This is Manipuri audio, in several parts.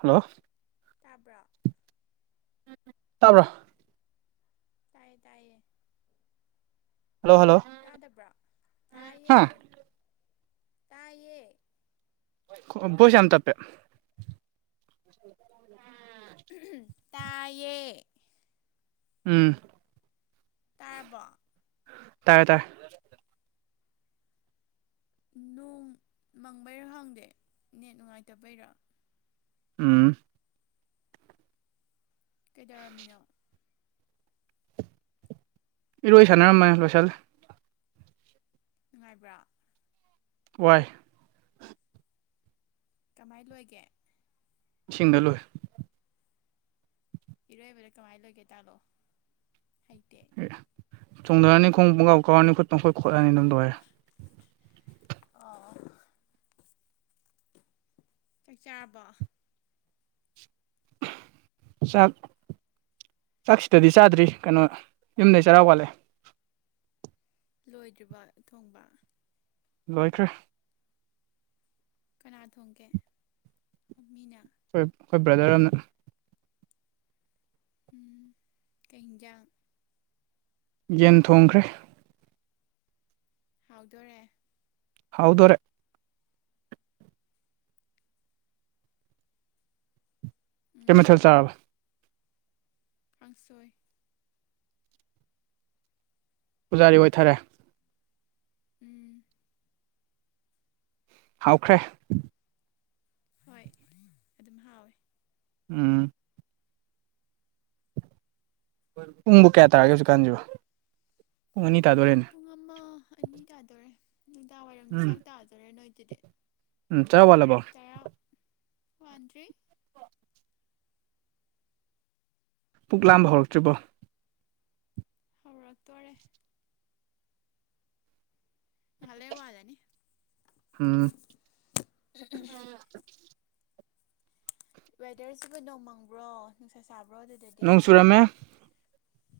ꯍꯜꯂꯣ ꯇꯥꯕ꯭ꯔ [unintelligible] ꯇꯥꯏꯌꯦ ꯇꯥꯏꯌꯦ ꯍꯜꯂꯣ ꯍꯜꯂꯣ ꯇꯥꯗꯕ꯭ꯔꯥ ꯇꯥꯏꯌꯦ ꯍꯥ ꯇꯥꯏꯌꯦ ꯕꯣꯏꯁ ꯌꯥꯝ ꯇꯞꯄꯦ ꯇꯥꯏꯌꯦ ꯎꯝ ꯇꯥꯔꯕꯣ ꯇꯥꯔꯦ ꯇꯥꯔꯦ ꯅꯣꯡ ꯃꯪꯕꯩꯔꯥ ꯈꯪꯗꯦ ꯅꯦꯠ ꯅꯨꯡꯉꯥꯏꯇꯕꯩꯔꯥ ꯎꯝ ꯀꯩꯗꯧꯔꯝꯃꯤꯅꯣ ꯏꯔꯣꯏ ꯁꯥꯟꯅꯔꯝꯕꯅꯦ ꯂꯣꯏꯁꯜꯂꯦ ꯅꯨꯡꯉꯥꯏꯕ꯭ꯔꯥ ꯋꯥꯏ ꯀꯃꯥꯏ ꯂꯣꯏꯒꯦ ꯏꯁꯤꯡꯗ ꯂꯣꯏ ꯏꯔꯣꯏꯕꯗ ꯀꯃꯥꯏ ꯂꯣꯏꯒꯦ ꯇꯥꯛꯂꯛꯑꯣ ꯑꯦ ꯑꯦ ꯆꯣꯡꯗꯔꯅꯤ ꯈꯣꯡ ꯄꯨꯡꯀꯥꯎ ꯀꯥꯎꯔꯅꯤ ꯈꯨꯠ ꯄꯪꯈꯣꯠ ꯈꯣꯠꯂꯅꯤ ꯑꯗꯨꯝ ꯈꯣꯠꯂꯅꯤ ꯑꯗꯨꯝ ꯂꯣꯏꯔꯦ ꯑꯣ ꯆꯥꯛ ꯆꯥꯥꯔꯕꯣ ꯆꯠ ꯆꯥꯛ ꯁꯤꯗꯗꯤ ꯆꯥꯗ꯭ꯔꯤ ꯀꯩꯅꯣ ꯌꯨꯝꯗꯩ ꯆꯔꯥ ꯋꯥꯠꯂꯛꯑꯦ ꯂꯣꯏꯗ꯭ꯔꯤꯕ ꯊꯣꯡꯕ ꯂꯣꯏꯈ꯭ꯔꯦ ꯀꯅꯥ ꯊꯣꯡꯒꯦ ꯃꯤꯅ ꯍꯣꯏ ꯑꯩꯈꯣꯏ ꯕ꯭ꯔꯗꯔꯅ ꯎꯝ ꯀꯦꯟꯖꯥꯡ ꯌꯦꯟ ꯊꯣꯡꯈ꯭ꯔꯦ ꯍꯥꯎꯗꯣꯣꯔꯦ ꯍꯗꯣꯔꯦ ꯀꯃꯤ ꯊꯜ ꯆꯕ ꯄꯪꯁꯣꯏ ꯄꯨꯖꯥꯔꯤ ꯑꯣꯏꯊꯔꯦ ꯎꯝ ꯍꯥꯎꯈ꯭ꯔꯦ ꯍꯣꯏ ꯑꯗꯨꯝ ꯍꯥꯎꯋꯦ ꯎꯝ ꯄꯨꯡꯕꯨ ꯀꯌꯥ ꯇꯥꯔꯒꯦ ꯍꯧꯁꯨꯛ ꯀꯥꯟꯁꯨꯅꯤ ꯄꯨꯡ ꯑꯃ ꯑꯅꯤ ꯇꯥꯗꯣꯔꯦ ꯅꯨꯅꯨꯡꯗꯥꯡ ꯋꯥꯏꯔꯝꯒꯤ ꯎꯝ ꯆꯥꯡ ꯇꯥꯗꯣꯔꯦ ꯅꯣꯏꯗꯨꯗꯤ ꯎꯝ ꯆꯔꯥ ꯋꯥꯠꯂꯕꯣ ꯇꯔꯥ ꯍꯥꯟꯖꯤ ꯄꯨꯛ ꯂꯥꯝꯕ ꯍꯧꯔꯛꯇ꯭ꯔꯤꯕ꯭ꯔꯣ ꯍꯔ ꯇꯔꯦ ꯍꯂ ꯋꯥꯖꯅꯤ ꯎꯝ ꯋꯦꯗꯔꯁꯤꯕꯨ ꯅꯣꯡꯃꯪꯕ꯭ꯔꯣ ꯅꯨꯡꯁꯥ ꯁꯥꯕ꯭ꯔꯣ ꯑꯗꯨꯗꯗꯤ ꯅꯣꯡ ꯆꯨꯔꯝꯃꯦ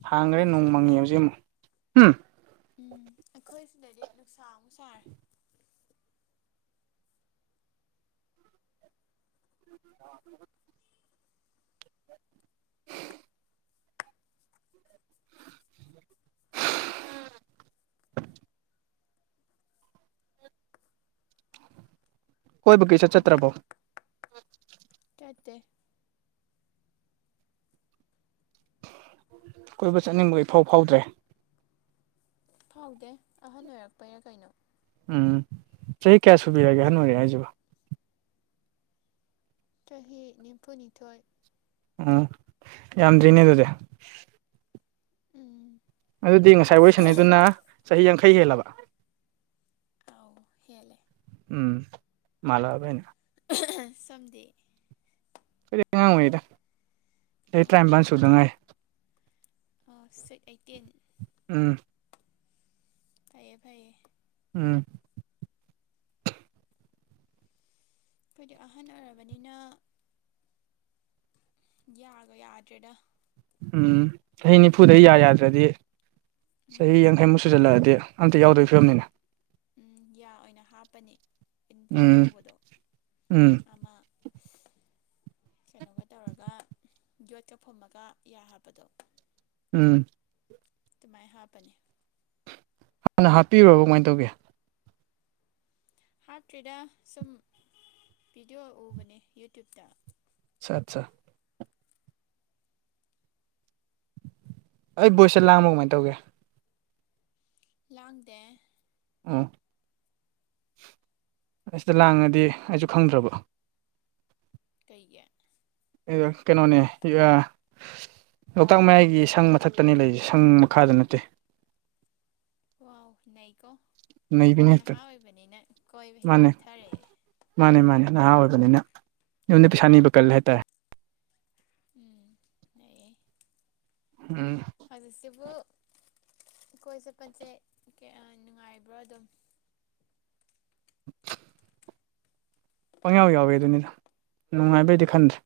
ꯍꯥꯡꯈ꯭ꯔꯦ ꯅꯣꯡ ꯃꯪꯉꯤ ꯍꯧꯖꯤꯛ ꯑꯃꯨꯛ ꯎꯝ ꯎꯝ ꯑꯩꯈꯣꯏ ꯁꯤꯗꯗꯤ ꯅꯨꯡꯁꯥ ꯑꯃꯨꯛ ꯁꯥꯔꯦ ꯑ [inaudible] ꯀꯣꯏ ꯀ ꯆ ꯆꯠꯇ꯭ꯔꯕꯥꯎ ꯇꯦ꯫ ꯀꯣꯏꯕ ꯆꯠꯅꯤꯡꯕꯒ ꯏꯐꯥꯎ ꯐꯥꯎꯗ꯭ꯔꯦ ꯐꯥꯎꯗꯦ ꯑꯍꯟ ꯑꯣꯏꯔꯛꯄꯩꯔꯥ ꯀꯩꯅꯣ ꯎꯝ ꯆꯍꯤ ꯀꯌꯥ ꯁꯨꯕꯤꯔꯒꯦ ꯑꯍ ꯍꯅꯨ ꯑꯣꯏꯔꯦ ꯍꯥꯏꯁꯤꯕꯣ ꯆꯍꯤ ꯅꯤꯐꯨꯅꯤꯊꯣꯏ ꯎꯝ ꯌꯥꯝꯗ꯭ꯔꯤꯅꯦ ꯑꯗꯨꯗꯤ ꯎꯝ ꯑꯗꯨꯗꯤ ꯉꯁꯥꯏ ꯋꯥꯔꯤꯁꯅꯤꯗꯨꯅ ꯆꯍꯤ ꯌꯥꯡꯈꯩ ꯍꯦꯜꯂꯕ ꯑꯥꯎ ꯍꯦ ꯂꯩꯦ ꯎꯝ ꯃꯂꯕꯅ ꯁꯝꯗꯤ ꯀꯔꯤ ꯑꯉꯥꯡꯉꯩꯗ ꯑ ꯇꯔꯥꯅꯤꯄꯜ ꯁꯨꯗ ꯉꯥꯏ ꯁꯤ ꯑꯩꯠꯇꯤꯟ ꯎꯝ ꯐꯩꯌꯦ ꯐꯩꯌꯦ ꯎꯝ ꯑꯩꯈꯣꯏꯗꯤ ꯑꯍꯟ ꯑꯣꯏꯔꯕꯅꯤꯅ ꯌꯥꯒ ꯌꯥꯔ ꯗꯥ ꯎꯝ ꯆꯍꯤ ꯅꯤꯐꯨꯗ ꯌꯥ ꯌꯥꯗ꯭ꯔꯗꯤ ꯆꯍꯤ ꯎꯝ ꯌꯥꯡꯈꯩꯃꯨꯛ ꯁꯨꯖꯜꯂꯛꯑꯗꯤ ꯑꯝꯇ ꯌꯥꯎꯗꯣꯏ ꯐꯤꯕꯝꯅꯤꯅ ꯎꯝ ꯌꯥ ꯑꯣꯏꯅ ꯍꯥꯞꯄꯅꯤ ꯏꯟꯄ꯭ꯂꯥꯟ ꯎꯝ ꯇꯧꯕꯗꯣ ꯎꯝ ꯑꯃ ꯀꯩꯅꯣꯒ ꯇꯧꯔꯒ ꯌꯣꯠꯀ ꯐꯨꯝꯃꯒ ꯌꯥ ꯍꯥꯞꯄꯗꯣ ꯎꯝ ꯑꯗꯨꯃꯥꯏꯅ ꯍꯥꯞꯄꯅꯤ ꯍꯥꯟꯅ ꯍꯥꯞꯄꯤꯔꯣꯕ ꯀꯃꯥꯏꯅ ꯇꯧꯒꯦ ꯍꯥꯞꯇ꯭ꯔꯤꯗ ꯁꯨꯝ ꯚꯤꯗꯤꯑꯣ ꯎꯕꯅꯦ ꯌꯨꯇ꯭ꯌꯨꯨꯞꯇ ꯑ ꯑꯠꯆꯥ ꯑꯩ ꯕꯣꯏꯁꯠ ꯂꯥꯡꯕ ꯀꯃꯥꯏꯅ ꯇꯧꯒꯦ ꯂꯥꯡꯗꯦ ꯑꯣ ꯑꯁꯤꯗ ꯂꯥꯡꯉꯗꯤ ꯑꯩꯁꯨ ꯈꯪꯗ꯭ꯔꯕ ꯀꯩꯒ ꯀꯩꯅꯣꯅꯦ ꯂꯣꯛꯇꯥꯛ ꯃꯌꯥꯏꯒꯤ ꯁꯪ ꯃꯊꯛꯇꯅꯤ ꯂꯩꯔꯤꯁꯦ ꯁꯪ ꯃꯈꯥꯗ ꯅꯠꯇꯦ ꯋꯥ ꯅ ꯀꯣ ꯅꯩꯕꯤꯅꯤ ꯍꯦꯛꯇ ꯅꯍꯥ ꯑꯣꯏꯕꯅꯤꯅ ꯀꯣꯏꯕ ꯍꯦꯛꯇ ꯃꯥꯅꯦ ꯆꯠꯊꯔꯛꯑꯦ ꯃꯥꯅꯦ ꯃꯥꯅꯦ ꯅꯍꯥ ꯑꯣꯏꯕꯅꯤꯅ ꯌꯨꯝꯗ ꯄꯩꯁꯥ ꯅꯤꯕ ꯀꯜꯂ ꯍꯥꯏꯇꯥꯔꯦ ꯎꯝ ꯌꯥꯏꯌꯦ ꯎꯝ ꯍꯣꯏ ꯁꯁꯤꯕꯨ ꯑꯩꯈꯣꯏ ꯆꯦꯠꯄꯁꯦ ꯀꯌꯥ ꯅꯨꯡꯉꯥꯏꯕ꯭ꯔꯣ ꯑꯗꯨꯝ [inaudible] ꯄꯪꯌꯥꯎ ꯌꯥꯎꯋꯦ ꯑꯗꯨꯅꯤꯗ ꯅꯨꯡꯉꯥꯏꯕꯩꯗꯤ ꯈꯟꯗ꯭ꯔꯦ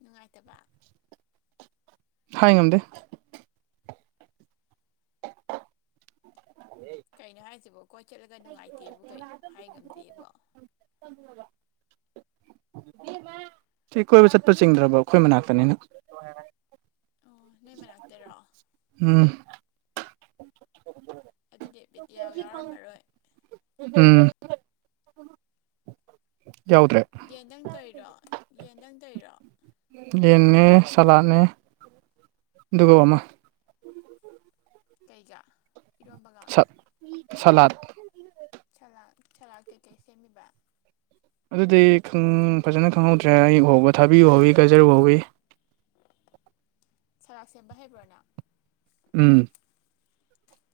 ꯅꯨꯡꯉꯥꯏꯇꯕ ꯊ ꯉꯗ ꯀꯩꯅꯣ ꯍꯥꯏꯁꯤꯕꯣ ꯀꯣꯏ ꯆꯠꯂꯒ ꯅꯨꯡꯉꯥꯏꯇꯦꯕ ꯀꯩꯅꯣ ꯍꯥꯏ ꯉꯝꯗꯦꯕ ꯁꯤ ꯀꯣꯏꯕ ꯆꯠꯄ ꯆꯤꯡꯗ꯭ꯔꯕꯣ ꯑꯩꯈꯣꯏ ꯃꯅꯥꯛꯇꯅꯤꯅ ꯑꯣ ꯅ ꯃꯅꯥꯛꯇꯦꯔꯣ ꯎꯝ ꯑꯗꯨ ꯎꯝ ꯌꯥꯎꯗ꯭ꯔꯦ ꯌꯦꯟꯗꯪ ꯇꯩꯔꯣ ꯌꯦꯟꯗꯪ ꯇꯩꯔꯣ ꯌꯦꯟꯅꯦ ꯁꯥꯂꯠꯅꯦ ꯑꯗꯨꯒ ꯑꯃ ꯀꯩꯒ ꯏꯔꯣꯝꯕꯒꯥ ꯁ ꯁꯂꯥꯠ ꯆꯂꯥꯛ ꯀꯩꯀꯩ ꯁꯦꯝꯃꯤꯕ ꯑꯗꯨꯗꯤ ꯐꯖꯅ ꯈꯪꯍꯧꯗ꯭ꯔꯦ ꯑꯌꯨ ꯍꯧꯕ ꯊꯥꯕꯤꯕ ꯍꯧꯋꯤ ꯀꯥꯏꯖꯔꯨ ꯍꯧꯏꯤ ꯁꯔꯥꯛ ꯁꯦꯝꯕ ꯍꯩꯕ꯭ꯔꯥꯅ ꯎꯝ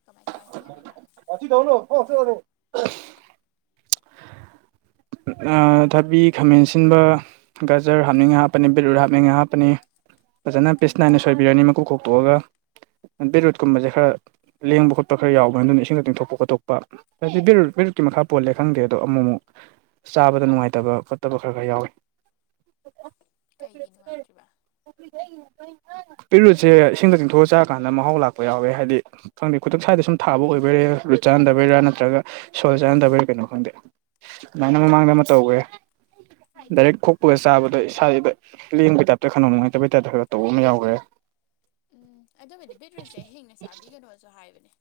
ꯀꯃꯥꯏ ꯀꯃꯥꯏ ꯁꯦꯝꯃꯤꯕ ꯊꯧꯅꯣ ꯐꯦ ꯊꯕꯤ ꯈꯥꯃꯦꯟ ꯁꯤꯟꯕ ꯒꯖꯔ ꯍꯥꯞꯅꯤꯡꯉ ꯍꯥꯞꯄꯅꯤ ꯕꯦꯠꯔꯋꯨꯠ ꯍꯥꯞꯅꯤꯡꯉꯥꯏ ꯍꯥꯞꯄꯅꯤ ꯐꯖꯅ ꯄꯤꯁ ꯅꯥꯏꯅ ꯁꯣꯏꯕꯤꯔꯅꯤ ꯃꯀꯨ ꯀꯣꯛꯇꯣꯛꯑꯒ ꯕꯤꯠꯔꯨꯠꯀꯨꯝꯕꯁꯦ ꯈꯔ ꯂꯦꯡꯕ ꯈꯣꯠꯄ ꯈꯔ ꯌꯥꯎꯕꯅꯤ ꯑꯗꯨꯅ ꯏꯁꯤꯡꯗꯛꯇ ꯇꯤꯡꯊꯣꯛꯄ ꯈꯣꯠꯇꯣꯛꯄ ꯍꯥꯏꯗꯤ ꯕꯤꯦꯔꯨꯠ ꯕꯤꯔꯨꯠꯀꯤ ꯃꯈꯥꯣꯜꯂꯦ ꯈꯪꯗꯦ ꯑꯣ ꯑꯃꯨꯛ ꯑꯃꯨꯛ [inaudible] ꯆꯥꯕꯗ ꯅꯨꯡꯉꯥꯏꯇꯕ ꯈꯣꯠꯇꯕ ꯈꯔ ꯈꯔ ꯌꯥꯎꯋꯤ ꯀꯩꯒꯤ ꯅꯨꯡꯉꯥꯏ꯭ꯔꯤꯕ [inaudible] ꯕꯤꯠꯔꯨꯠꯁꯦ ꯏꯁꯤꯡꯗ ꯇ ꯆꯤꯡꯊꯣꯛꯑ ꯆꯥꯔ ꯀꯥꯟꯗ ꯃꯍꯥꯎ ꯂꯥꯛꯄ ꯌꯥꯎꯋꯦ ꯍꯥꯏꯗꯤ ꯈꯪꯗꯦ ꯈꯨꯗ ꯁ꯭ꯋꯥꯏꯗ ꯁꯨꯝ ꯊꯥꯕ ꯑꯣꯏꯕꯔꯦꯦ ꯆꯥꯅꯗꯕꯩꯔꯥ ꯅꯠꯇ꯭ꯔꯒ ꯁꯣꯜ ꯆꯥꯅꯗꯕꯩꯔꯥ ꯀꯩꯅꯣ ꯈꯪꯗꯦ ꯑꯗꯨꯃꯥꯏꯅ ꯃꯃꯥꯡꯗ ꯑꯃ ꯇꯧꯈꯦ ꯎꯝ ꯗꯥꯏꯔꯦꯛ ꯈꯣꯛꯄꯒ ꯆꯥꯕꯗꯣ ꯑꯗ ꯏꯁꯥꯁꯤꯗ ꯂꯦꯡꯕꯩ ꯇꯥꯏꯞꯇ ꯈꯧ ꯅꯨꯡꯉꯥꯏꯇꯕꯩ ꯇꯥꯏꯞꯇ ꯈꯔ ꯇꯧꯕ ꯑꯃ ꯌꯥꯎꯈ꯭ꯔꯦ ꯑꯘꯨꯒ ꯑꯗꯨꯕꯨꯗꯤ ꯕꯦꯠꯔꯨꯁꯦ ꯍꯦꯡꯅ ꯆꯥꯕꯤꯒꯅꯣꯁꯨ ꯍꯥꯏꯕꯅꯦ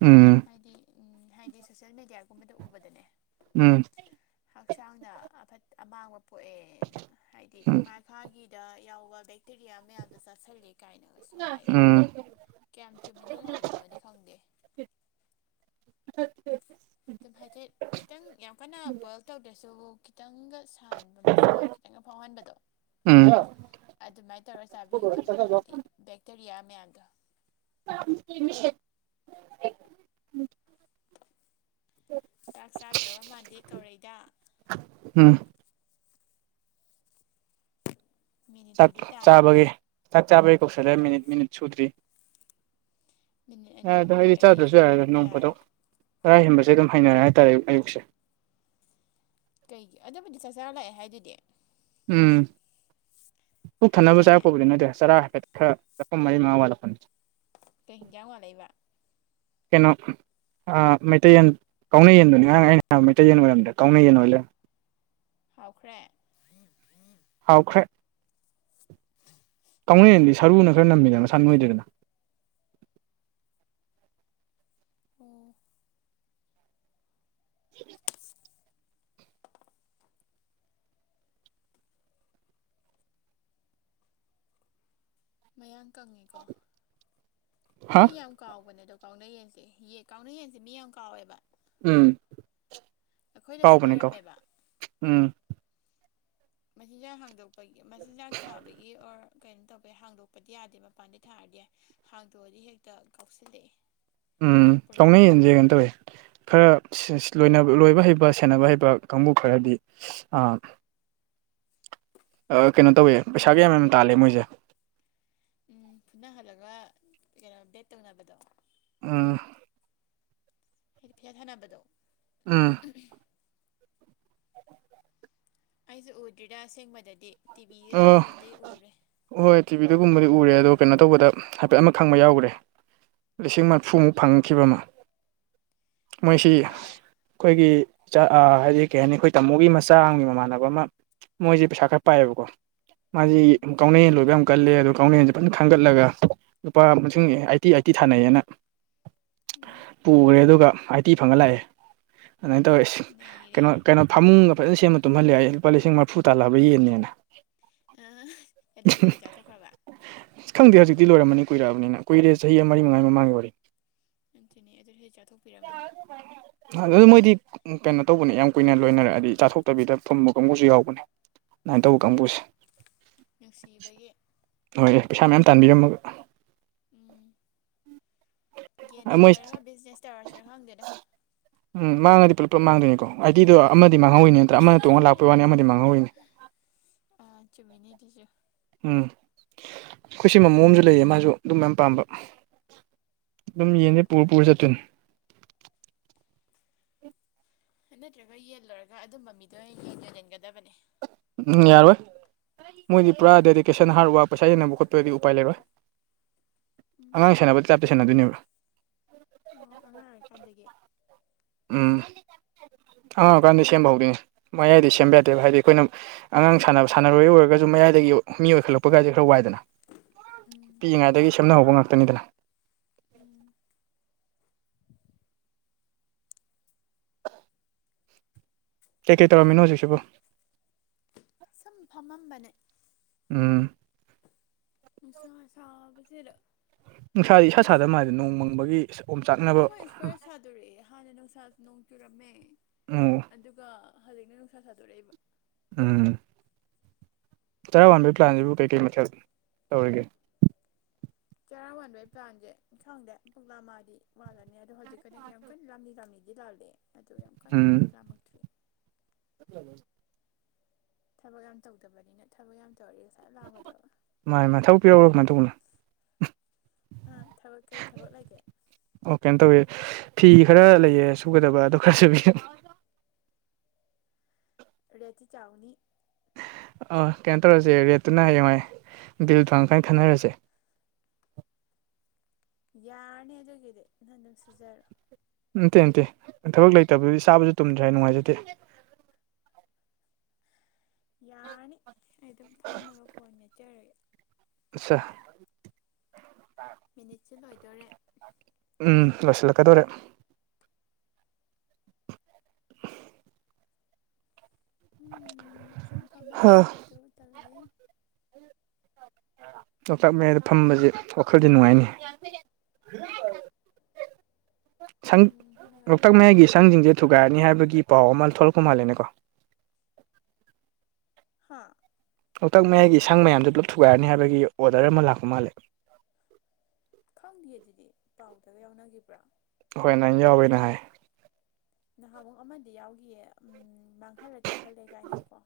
ꯎꯝ ꯍꯥꯏꯗꯤ ꯎꯝ ꯍꯥꯏꯗꯤ ꯁꯣꯁꯦꯜ ꯃꯦꯗꯤꯌꯥꯒꯨꯝꯕꯗ ꯎꯕꯗꯅꯦ ꯎꯝ ꯍꯛꯆꯥꯡꯗ ꯑꯃꯥꯡꯕ ꯄꯣꯛꯑꯦꯅ ꯍꯥꯏꯗꯤ ꯎꯝ ꯃꯥꯥꯒꯤ ꯗ ꯌꯥꯎꯕ ꯕꯦꯛꯇꯦꯔꯤꯌꯥ ꯃꯌꯥꯝꯗꯣ ꯆꯥꯥꯁꯂꯦ ꯀꯥꯏꯅꯒꯁꯨ ꯍꯥꯏ ꯎꯝ ꯀꯌꯥꯝ ꯆꯨꯝꯃꯤꯅꯣ ꯂꯥꯜꯂꯤꯅꯣꯗꯤ ꯈꯪꯗꯦ ꯑꯗꯨꯝ ꯍꯥꯏꯖꯩ ꯈꯤꯇꯪ ꯌꯥꯝ ꯀꯟꯅ ꯕꯣꯏꯜ ꯇꯧꯗ꯭ꯔꯁꯨ ꯈꯤꯇꯪꯒ ꯁꯥꯍꯟꯥꯟꯕ ꯃꯩꯁꯥ ꯈꯤꯇꯪꯒ ꯐꯥꯎꯍꯟꯕꯗꯣ ꯎꯝ ꯑꯗꯨꯃꯥꯏꯅ ꯇꯧꯔꯒ ꯆꯥꯕꯤꯌꯣꯅ ꯍꯥꯏꯗꯤ ꯕꯦꯛꯇꯔꯤꯌꯥ ꯃꯌꯥꯝꯗꯣ [unintelligible] ꯆꯥꯛ ꯆꯥꯗ꯭ꯔꯕ ꯃꯥꯟꯗꯦ ꯀꯧꯔꯩꯗ ꯎꯝ ꯆꯥꯛ ꯃꯤꯅꯤꯠꯄꯨꯗꯤ ꯇꯥꯗ꯭ꯔꯤ ꯆꯥꯕꯒꯤ ꯆꯥꯛ ꯆꯥꯕꯒꯤ ꯀꯧꯁꯜꯂꯦ ꯃꯤꯅꯤꯠ ꯃꯤꯅꯤꯠ ꯁꯨꯗ꯭ꯔꯤ ꯃꯤꯅꯤꯠ ꯌꯥ ꯑꯅꯤ ꯑꯗꯣ ꯑꯍꯨꯝ ꯑꯩꯗꯤ ꯂꯩꯔꯗꯤ ꯆꯥꯗ꯭ꯔꯁꯨ ꯌꯥꯔꯒ ꯅꯣꯡ ꯌꯥꯔꯅꯤ ꯐꯗꯣꯛ ꯆꯔꯥꯏ ꯍꯦꯟꯕꯁꯦ ꯑꯗꯨꯝ ꯍꯩꯅꯔꯦ ꯍꯥꯏꯇꯥꯔꯦ ꯑꯛ ꯑꯌꯨꯛꯁꯦ ꯀꯩꯒꯤ ꯑꯗꯨꯕꯨꯗꯤ ꯆꯥꯛ ꯆꯔ ꯂꯥꯛꯑꯦ ꯍꯥꯏꯗꯨꯗꯤ ꯎꯝ ꯄꯨꯛ ꯊꯟꯅꯅꯕ ꯍꯥꯏꯈꯤꯗꯥꯏꯅꯦ ꯆꯥꯔꯛꯄꯕꯨꯗꯤ ꯅꯠꯇꯦ ꯆꯔꯥ ꯍꯥꯏꯐꯦꯠ ꯈꯔ ꯃꯅꯤ ꯃꯥ ꯋꯥꯂ ꯅꯤ ꯀꯩ ꯍꯤꯡ ꯀ꯭ꯌꯥ ꯋꯥꯥꯜꯂꯩꯕ ꯀꯅꯣ ꯃꯩꯇꯩꯌꯦꯟ ꯀꯥꯎꯅ ꯌꯦꯟꯗꯨꯅꯤ ꯉꯔꯥꯡ ꯑꯩꯅ ꯍꯥꯏ ꯃꯩꯇꯩ ꯌꯦꯟ ꯑꯣꯏꯔꯝꯗ ꯀꯥꯎꯅ ꯌꯦꯟ ꯑꯣꯏꯂ ꯍꯥꯎꯈ꯭ꯔꯦ ꯍꯥꯎꯈ꯭ꯔꯦ ꯀꯥꯎꯅꯦꯟꯗꯤ ꯎꯝ ꯁꯔꯨꯅ ꯈꯔ ꯅꯝꯃꯤꯗ ꯃꯁꯥ ꯅꯣꯏꯗ꯭ꯔꯗꯅ [inaudible] [inaudible] ꯃꯌꯥꯝ ꯀꯪꯉꯤꯀꯣ ꯍꯥ ꯃꯤ ꯌꯥꯝ ꯀꯥꯎꯕꯅꯦ ꯗꯣꯛ ꯀꯥꯎꯅ ꯌꯦꯟꯁꯦ ꯌꯦ ꯀꯥꯎꯅ ꯌꯦꯟꯁꯦ ꯃꯤ ꯌꯥꯝ ꯀꯥꯎꯋꯦꯕ ꯎꯝ ꯑꯩꯈꯣꯏꯗꯁꯨ ꯀꯥꯎꯕꯅꯦ ꯀꯣ ꯂꯣꯏꯔꯝꯃꯦꯕ ꯎꯝ ꯃꯆꯤꯟꯖꯥꯛ ꯍꯥꯡꯗꯣꯛꯄꯒꯤ ꯃꯆꯤꯟꯖꯥꯛ ꯊꯥꯕꯒꯤ ꯑꯣꯔ ꯀꯩꯅꯣ ꯇꯧꯕꯒꯤ ꯍꯥꯡꯗꯣꯛꯄꯗꯤ ꯌꯥꯗꯦ ꯃꯄꯥꯟꯗꯤ ꯊꯥꯔ ꯍꯥꯡꯇꯣꯛꯑꯗꯤ ꯍꯦꯛꯇ ꯀꯥꯎꯁꯤꯜꯂꯛꯏꯦ ꯎꯝ ꯀꯥꯎꯅꯩ ꯌꯦꯟꯁꯦ ꯀꯩꯅꯣ ꯇꯧꯋꯦ ꯈꯔ ꯂꯣꯏꯕ ꯍꯩꯕ ꯁꯦꯟꯅꯕ ꯍꯩꯕ ꯀꯥꯡꯕꯨ ꯈꯔꯗꯤ ꯑ ꯀꯩꯅꯣ ꯇꯧꯋꯦ ꯄꯩꯁꯥ ꯀ ꯌꯥꯝ ꯌꯥꯝ ꯇꯥꯜꯂꯦ ꯃꯣꯏꯁꯦ ꯅꯩꯍꯜꯂꯒ ꯀꯩꯅꯣ ꯕꯦꯠ ꯇꯧꯅꯕꯗꯣ ꯑꯎ ꯍꯥꯏꯗꯤ ꯐꯤꯌꯥꯠ ꯊꯥꯅꯕꯗꯣ ꯑꯎ ꯑꯩꯁꯨ ꯎꯗ꯭ꯔꯤꯗ ꯑꯁꯦꯡꯕꯗꯗꯤ ꯑꯣ ꯇꯤꯚꯤꯗꯒꯨꯝꯕꯗꯤ ꯎꯔꯦ ꯍꯣꯏ ꯇꯤꯚꯤꯗꯒꯨꯝꯕꯗꯤ ꯎꯔꯦ ꯑꯗꯣ ꯀꯩꯅꯣ ꯇꯧꯕꯗ ꯍꯥꯏꯐꯦꯠ ꯑꯃ ꯈꯪꯕ ꯌꯥꯎꯈ꯭ꯔꯦ ꯂꯤꯁꯤꯡ ꯃꯔꯐꯨꯃꯨꯛ ꯐꯪꯈꯤꯕ ꯑꯃ ꯃꯣꯏꯁꯤ ꯅꯪ ꯊꯥꯏꯔꯣ ꯑꯩꯈꯣꯏꯒꯤ ꯍꯥꯏꯗꯤ ꯀꯩ ꯍꯥꯏꯅꯤ ꯑꯩꯈꯣꯏ ꯇꯥꯃꯣꯒꯤ ꯃꯆꯥꯒꯤ ꯃꯃꯥꯟꯅꯕ ꯑꯃ ꯃꯣꯏꯁꯦ ꯄꯩꯁꯥ ꯈꯔ ꯎꯝ ꯄꯥꯏꯑꯌꯦꯕꯀꯣ ꯃꯥ ꯎꯝ ꯀꯥꯎꯅ ꯌꯦꯂꯣꯏ ꯌꯥꯝ ꯀꯜꯂꯦ ꯑꯗꯣ ꯀꯅꯦꯟꯁꯦ ꯐꯖꯅ ꯈꯥꯡꯒꯠꯂꯒ ꯂꯨꯄꯥ ꯑꯃꯁꯨꯡ ꯑꯥꯏꯠꯇꯤ ꯑꯥꯏꯠꯇꯤ ꯊꯥꯅꯩꯌꯦꯅ ꯎꯝ ꯄꯨꯈ꯭ꯔꯦ ꯑꯗꯨꯒ ꯑꯥꯏ ꯇꯤ ꯐꯪꯉ ꯂꯥꯛꯑꯦ ꯑꯗꯨꯃꯥꯏꯅ ꯇꯧꯋꯦ ꯀꯩꯅꯣ ꯅꯩꯔꯦ ꯀꯩꯅꯣ ꯐꯃꯨꯡꯒ ꯐꯖꯅ ꯁꯦꯝꯃ ꯇꯨꯝꯍꯜꯂꯦ ꯑꯩ ꯂꯨꯄꯥ ꯂꯤꯁꯤꯡ ꯃꯔꯐꯨ ꯇꯥꯜꯂꯑꯕ ꯌꯦꯟꯟꯅꯦꯅ ꯑ ꯑꯗꯨꯒ ꯍꯧꯖꯤꯛ ꯆꯥꯊꯣꯛꯈ꯭ꯔꯕ ꯈꯪꯗꯦ ꯍꯧꯖꯤꯛꯇꯤ ꯂꯣꯏꯔꯝꯃꯅꯤ ꯀꯨꯏꯔꯛꯑꯕꯅꯤꯅ ꯀꯨꯏꯔꯦ ꯆꯍꯤ ꯃꯔꯤ ꯃꯉꯥꯒꯤ ꯃꯃꯥꯡꯒꯤ ꯋꯥꯔꯤ ꯑꯗꯨꯅꯦ ꯑꯗꯨ ꯍꯧꯖꯤꯛ ꯆꯥꯊꯣꯛꯄꯤꯔꯝꯃꯅꯤ ꯑꯗꯨ ꯃꯣꯏꯗꯤ ꯀꯩꯅꯣ ꯇꯧꯕꯅꯦ ꯌꯥꯝ ꯀꯨꯏꯅ ꯂꯣꯏꯅꯔ ꯑꯗꯤ ꯆꯥꯊꯣꯛꯇꯕꯤꯗ ꯐꯝꯕ ꯀꯥꯡꯕꯨꯁꯨ ꯌꯥꯎꯕꯅꯦ ꯑꯗꯨꯃꯥꯏꯅ ꯇꯧꯕ ꯎꯝ ꯀꯥꯡꯕꯨꯁꯦ ꯅꯨꯡꯁꯤꯕꯒꯤ ꯍꯣꯏ ꯄꯩꯁꯥ ꯃꯌꯥꯝ ꯇꯥꯟꯕꯤꯔꯝꯃꯒ ꯒꯟ ꯃꯣꯏ ꯂꯣꯏꯔꯒ ꯕꯤꯖꯤꯅꯦꯁ ꯇꯧꯔꯁꯤꯔ ꯈꯪꯗꯦꯅ ꯎꯝ ꯃꯥꯡꯉꯗꯤ ꯄꯨꯂꯞ ꯄꯨꯂꯞ ꯃꯥꯡꯗꯣꯏꯅꯤꯀꯣ ꯍꯤꯗꯣ ꯑꯃꯗꯤ ꯃꯥꯡꯍꯧꯋꯤꯅꯦ ꯅꯠꯇ꯭ꯔ ꯑꯃꯅ ꯇꯣꯡꯉ ꯂꯥꯛꯄ ꯋꯥꯅꯤ ꯑꯃꯗꯤ ꯃꯥꯡꯍꯧꯋꯤꯅꯤ ꯑꯥ ꯆꯨꯝꯃꯤꯅꯦ ꯑꯗꯨꯁꯨ ꯎꯝ ꯑꯩꯈꯣꯏ ꯁꯤ ꯃꯃꯣ ꯑꯃꯁꯨ ꯂꯩꯌꯦ ꯃꯥꯁꯨ ꯑꯗꯨꯝ ꯃꯌꯥꯝ ꯄꯥꯝꯕ ꯑꯗꯨꯝ ꯌꯦꯡꯅꯤ ꯄꯨꯔ ꯄꯨꯔ ꯆꯠꯇꯣꯏꯅꯤ ꯅꯠꯇ꯭ꯔꯒ ꯌꯦꯜꯂꯨꯔꯒ ꯑꯗꯨꯝꯕ ꯃꯤꯗꯣ ꯌꯦꯅ ꯂꯟꯒꯗꯕꯅꯦ ꯎꯝ ꯌꯥꯔꯑꯣꯏ ꯃꯣꯏꯗꯤ ꯄꯨꯔꯥ ꯗꯦꯗꯤꯀꯦꯁꯟ ꯍꯥꯔꯠ ꯋꯥꯛ ꯄꯩꯁꯥ ꯌꯦꯟꯅꯕ ꯈꯣꯠꯄꯗꯤ ꯎꯄꯥꯏ ꯂꯩꯔꯣꯏ ꯑꯉꯥꯡ ꯎꯝ ꯁꯦꯅꯕꯗ ꯇꯥꯞꯇ ꯁꯦꯟꯅꯗꯣꯏꯅꯦꯕ꯭ꯔꯥ ꯑꯣ ꯑꯉꯥꯡ ꯑꯣꯏꯔꯤꯀꯥꯟꯗꯒꯤ ꯎꯝ ꯑꯉꯥꯡꯀꯥꯟꯗ ꯁꯦꯝꯕ ꯍꯧꯗꯣꯏꯅꯦ ꯃꯌꯥꯏꯗꯤ ꯁꯦꯝꯕ ꯌꯥꯗꯦꯕ ꯍꯥꯏꯗꯤ ꯑꯩꯈꯣꯏꯅ ꯑꯉꯥꯡ ꯁꯥꯟꯅꯕ ꯁꯥꯟꯅꯔꯣꯏ ꯑꯣꯏꯔꯒꯁꯨꯨꯝ ꯃꯌꯥꯏꯗꯒꯤ ꯃꯤ ꯑꯣꯏꯈꯠꯂꯛꯄꯒꯒꯥꯁꯦ ꯈꯔ ꯋꯥꯏꯗꯅ [unintelligible] ꯄꯤꯛꯏꯉꯩꯗꯒꯤ ꯁꯦꯝꯅꯍꯧꯕ ꯉꯥꯛꯇꯅꯤꯗꯅ ꯎꯝ ꯀꯩꯀꯩ ꯇꯧꯔꯝꯃꯤꯅꯣ ꯍꯧꯖꯤꯛꯁꯤꯕꯨ ꯁꯨꯝ ꯐꯝꯃꯝꯕꯅꯦ ꯎꯝ ꯁꯥꯥ ꯁꯥꯥꯕ ꯐꯔ ꯅꯨꯡꯁꯥꯗꯤ ꯏꯁꯥ ꯁꯥꯥꯗ ꯃꯥꯗꯅ ꯅꯣꯡ ꯃꯪꯕꯒꯤ ꯑꯣꯝ ꯆꯥꯛꯅꯕ ꯑꯩꯈꯣꯏ ꯈꯔ ꯁꯥꯗꯣꯔꯛꯑꯦ ꯍꯥꯟꯅ ꯅꯨꯡꯁꯥ ꯅꯣꯡ ꯆꯨꯔꯝꯃꯦ ꯎꯝ ꯑꯗꯨꯒ ꯍꯧꯖꯤꯛꯅ ꯅꯨꯡꯁꯥ ꯁꯥꯗꯣꯔꯛꯏꯕ ꯎꯝ ꯆꯔꯥ ꯍꯕꯒꯤ ꯄ꯭ꯂꯥꯟꯁꯤꯕꯨ ꯀꯩꯀꯩ ꯃꯊꯦꯜ ꯇꯧꯔꯤꯒꯦ ꯆꯔꯥ ꯃꯥꯟꯕ ꯑꯩ ꯄ꯭ꯂꯥꯟꯁꯦ ꯈꯪꯗꯦ ꯄꯨꯛꯅꯥ ꯃꯥꯗꯤ ꯃꯥꯜꯂꯅꯤ ꯑꯗꯣ ꯍꯧꯖꯤꯛ ꯀꯩꯅ ꯌꯥꯝ ꯀꯟꯅ ꯂꯥꯗꯤ ꯆꯥꯝꯃꯤꯗꯤ ꯂꯥꯜꯂꯦ ꯑꯗꯣ ꯌꯥꯝ ꯀꯥꯟꯅꯗꯤ ꯎꯝ ꯂꯥꯝꯃꯛꯇ꯭ꯔꯔꯤ ꯊꯕꯛ ꯌꯥꯝ ꯇꯧꯗꯕꯅꯤꯅ ꯊꯕꯛ ꯌꯥꯝ ꯇꯧꯔꯗꯤ ꯉꯁꯥꯏ ꯂꯥꯝꯒꯗꯕ ꯃꯥꯥꯏ ꯃꯥ ꯊꯕꯛ ꯄꯤ ꯌꯥꯎꯔꯕꯅ ꯇꯧꯕꯅ ꯑꯥ ꯊꯕꯛ ꯀꯩ ꯊꯕꯛ ꯂꯩꯒꯦ ꯑꯣ ꯀꯩꯅꯣ ꯇꯧ ꯐꯤ ꯈꯔ ꯂꯩꯌꯦ ꯁꯨꯒꯗꯕ ꯑꯗꯣ ꯈꯔꯁꯨꯨꯕꯤ ꯔꯇꯦꯇꯤ ꯆꯥꯎꯅꯤ ꯀꯩꯅꯣ ꯇꯧꯔꯁꯦ ꯔꯦꯠꯇꯨꯅ ꯍꯌꯦꯡꯋꯥꯥꯏ ꯕꯤꯜ ꯐꯪ ꯀꯥꯏꯅ ꯈꯟꯅꯔꯁꯦ [unintelligible] ꯌꯥꯔꯅꯤ ꯑꯗꯨꯒꯤꯗꯤ ꯅꯍꯪ ꯑꯗꯨꯝ ꯁꯤꯖꯔꯣ ꯅꯇꯦ ꯅꯇꯦ ꯊꯕꯛ ꯂꯩꯇꯕꯗꯨꯗꯤ ꯆꯥꯕꯁꯨ ꯇꯨꯝꯗ꯭ꯔꯦ ꯍꯥꯏ ꯅꯨꯡꯉꯥꯏꯖꯗꯦ ꯌꯥꯅꯤ ꯑꯩ ꯑꯗꯨꯝ ꯐꯝꯃꯒ ꯐꯣꯟ ꯅꯠꯆꯔꯒꯦ ꯑꯆꯥ ꯃꯤꯅꯤꯠꯁꯦ ꯂꯣꯏꯗꯣꯔꯦ ꯎꯝ ꯂꯣꯏꯁꯤꯜꯂꯛꯀꯗꯧꯔꯦ [unintelligible] ꯎꯝ ꯁꯨ ꯐ ꯑꯃ ꯍꯥ ꯂꯞꯁꯤꯗꯨ ꯇꯜꯂꯤ ꯋꯥꯀꯛ ꯃꯌꯥꯩꯗ ꯐꯁꯦ ꯋꯥꯈꯜꯗꯤ ꯅꯨꯡꯉꯥꯏꯅꯤ ꯁꯪ ꯎꯝ ꯅꯨꯡꯉꯥꯏꯗꯧ ꯂꯣꯛꯇꯥꯛ ꯃꯥꯜꯂꯦ ꯃꯌꯥꯏꯒꯤ ꯁꯪꯁꯤꯡꯁꯦ ꯊꯨꯒꯥꯏꯔꯅꯤ ꯍꯥꯏꯕꯒꯤ ꯄꯥꯎ ꯑꯃ ꯊꯔꯛꯄ ꯀꯨꯃꯂꯦꯅꯦ ꯀꯣ ꯍꯥ ꯂꯣꯛꯇꯥꯛ ꯃꯌꯥꯏꯒꯤ ꯏꯁꯥꯡ ꯃꯌꯥꯝꯗꯣ ꯄꯨꯂꯞ ꯊꯨꯒꯥꯏꯔꯅꯤ ꯍꯥꯏꯕꯒꯤ ꯑꯣꯗꯔ ꯑꯃ ꯂꯥꯛꯄ ꯃꯥꯜꯂꯦ ꯈꯪꯗꯦ ꯑꯗꯨꯗꯤ ꯄꯥꯎꯗꯒ ꯌꯥꯎꯅꯈꯤꯕ꯭ꯔꯥ ꯍꯣꯏ ꯅꯪ ꯌꯥꯎꯕꯅꯦ ꯍꯥꯏ ꯅꯍꯥꯟꯃꯨꯛ ꯑꯃꯗꯤ ꯌꯥꯎꯈꯤꯌꯦ ꯃꯥꯡꯍꯜꯂꯦ ꯇꯥꯛꯍꯜꯂꯦ ꯀꯥꯏꯅꯒꯤꯀꯣ